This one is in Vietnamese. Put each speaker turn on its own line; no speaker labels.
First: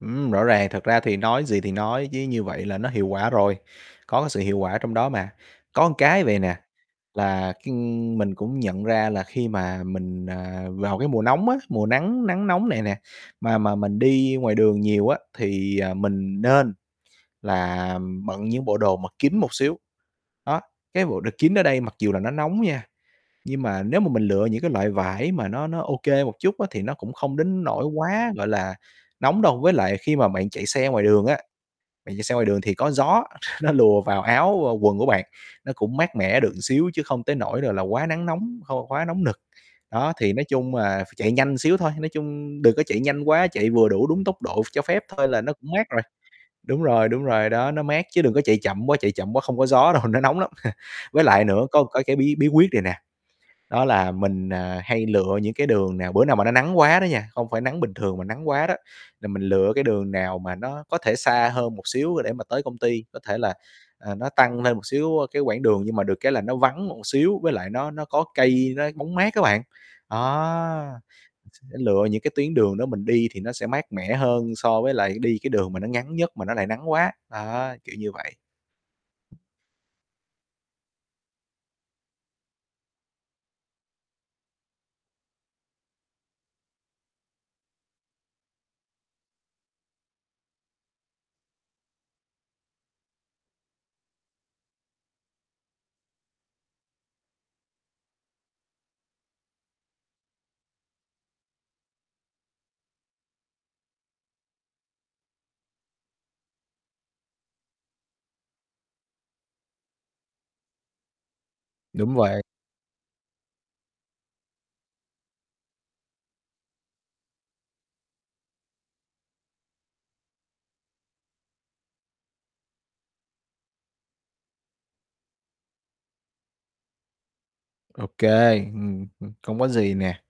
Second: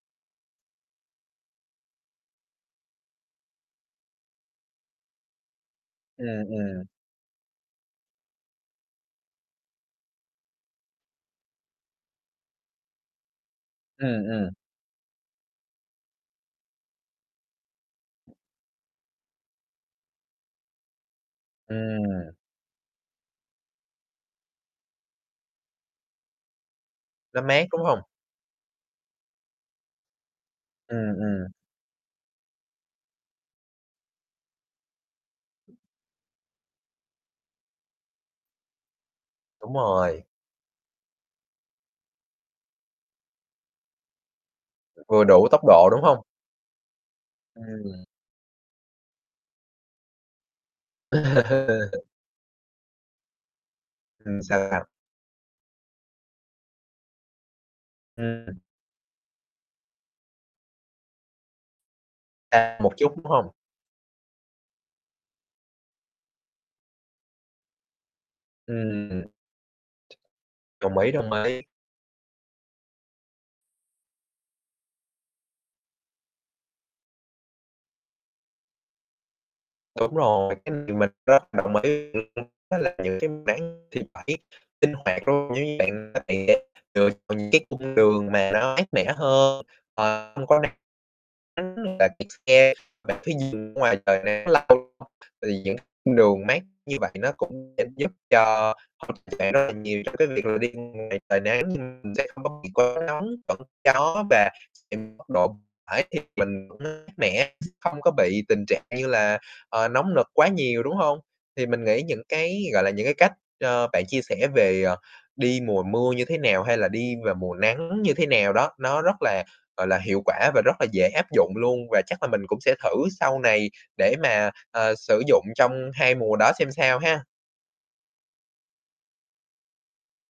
Ừm, rõ ràng. Thật ra thì nói gì thì nói chứ, như vậy là nó hiệu quả rồi, có cái sự hiệu quả trong đó mà. Có cái vầy
Ừm,
nè,
ừm.
là khi mình cũng nhận ra là khi mà mình, à, vào cái mùa nóng á, mùa nắng nắng nóng này nè, mà mà mình
Ừm,
đi
ừm.
ngoài đường nhiều á, thì, à, mình nên là bận những bộ đồ mà kín một xíu. Đó, cái bộ đồ kín ở đây, mặc dù là nó
Ừm.
nóng nha, nhưng mà nếu mà mình lựa những cái loại vải mà nó nó ô kê một chút á, thì nó cũng không
Nó
đến
mát, đúng
nỗi
hông?
quá, gọi là, nóng đâu. Với lại khi mà bạn chạy xe ngoài
Ừm,
đường á,
ừm.
bạn chạy xe ngoài đường thì có gió nó lùa vào áo, vào quần của bạn, nó cũng mát mẻ được xíu, chứ không tới nỗi rồi là quá nắng nóng, khô quá nóng nực.
Đúng
Đó,
rồi.
thì nói chung là phải chạy nhanh xíu thôi, nói chung đừng có chạy nhanh quá, chạy vừa đủ đúng tốc độ cho phép
Vừa
thôi là
đủ
nó
tốc
cũng
độ,
mát rồi.
đúng hông?
Đúng rồi, đúng rồi đó, nó
Ừm.
mát chứ đừng có chạy chậm quá, chạy chậm quá không có gió đâu, nó nóng lắm. Với lại nữa có cái cái bí bí quyết này nè. Đó là
Ừm,
mình,
sao,
à,
sao?
hay lựa những cái đường nào bữa nào mà nó nắng quá đó nha, không phải nắng bình thường mà
Ừm.
nắng quá đó, là mình lựa cái đường nào mà nó có thể xa hơn một xíu để mà tới
A,
công
một
ty,
chút,
có
đúng
thể là,
hông?
à, nó tăng lên một xíu cái quãng đường nhưng mà được cái là nó vắng một xíu với lại nó nó có cây, nó
Ừm,
bóng
ừm.
mát á bạn.
Đồng
Đó,
ý, đồng ý.
lựa những cái tuyến đường đó mình đi thì nó sẽ mát mẻ hơn so với lại đi cái đường mà nó ngắn nhất mà nó lại nắng quá, đó, kiểu như vậy.
Đúng rồi, cái này mình rất đồng ý, l luôn nó là những cái máng thì phải sinh hoạt, đúng hông? Giống như bạn này ấy lựa chọn những cái cung đường mà nó mát mẻ hơn, ờ, không có nắng, [unintelligible] bạn chạy xe, bạn cứ nhìn ra ngoài trời nè nắng lâu thì những cung đường mát như vậy nó cũng sẽ giúp cho bạn rất là nhiều trong cái việc là đi ngoài trời nắng, nhưng mình sẽ không có bị quá nóng, vẫn gió và nhìn mức độ phải thêm mình cũng mát mẻ, không có bị tình trạng như là, ờ, nóng nực quá nhiều, đúng hông? Thì mình nghĩ
Đúng
những
vậy.
cái, gọi là, những cái cách, ờ, bạn chia sẻ về, ờ, đi mùa mưa như thế nào, hay là đi vào mùa nắng như thế nào đó, nó rất là, gọi là, hiệu quả và rất là dễ áp dụng luôn và chắc là mình cũng sẽ thử sau này để mà, ờ, sử dụng trong 2 mùa đó xem sao ha.
Ô kê, ừm, ừm, không có gì nè.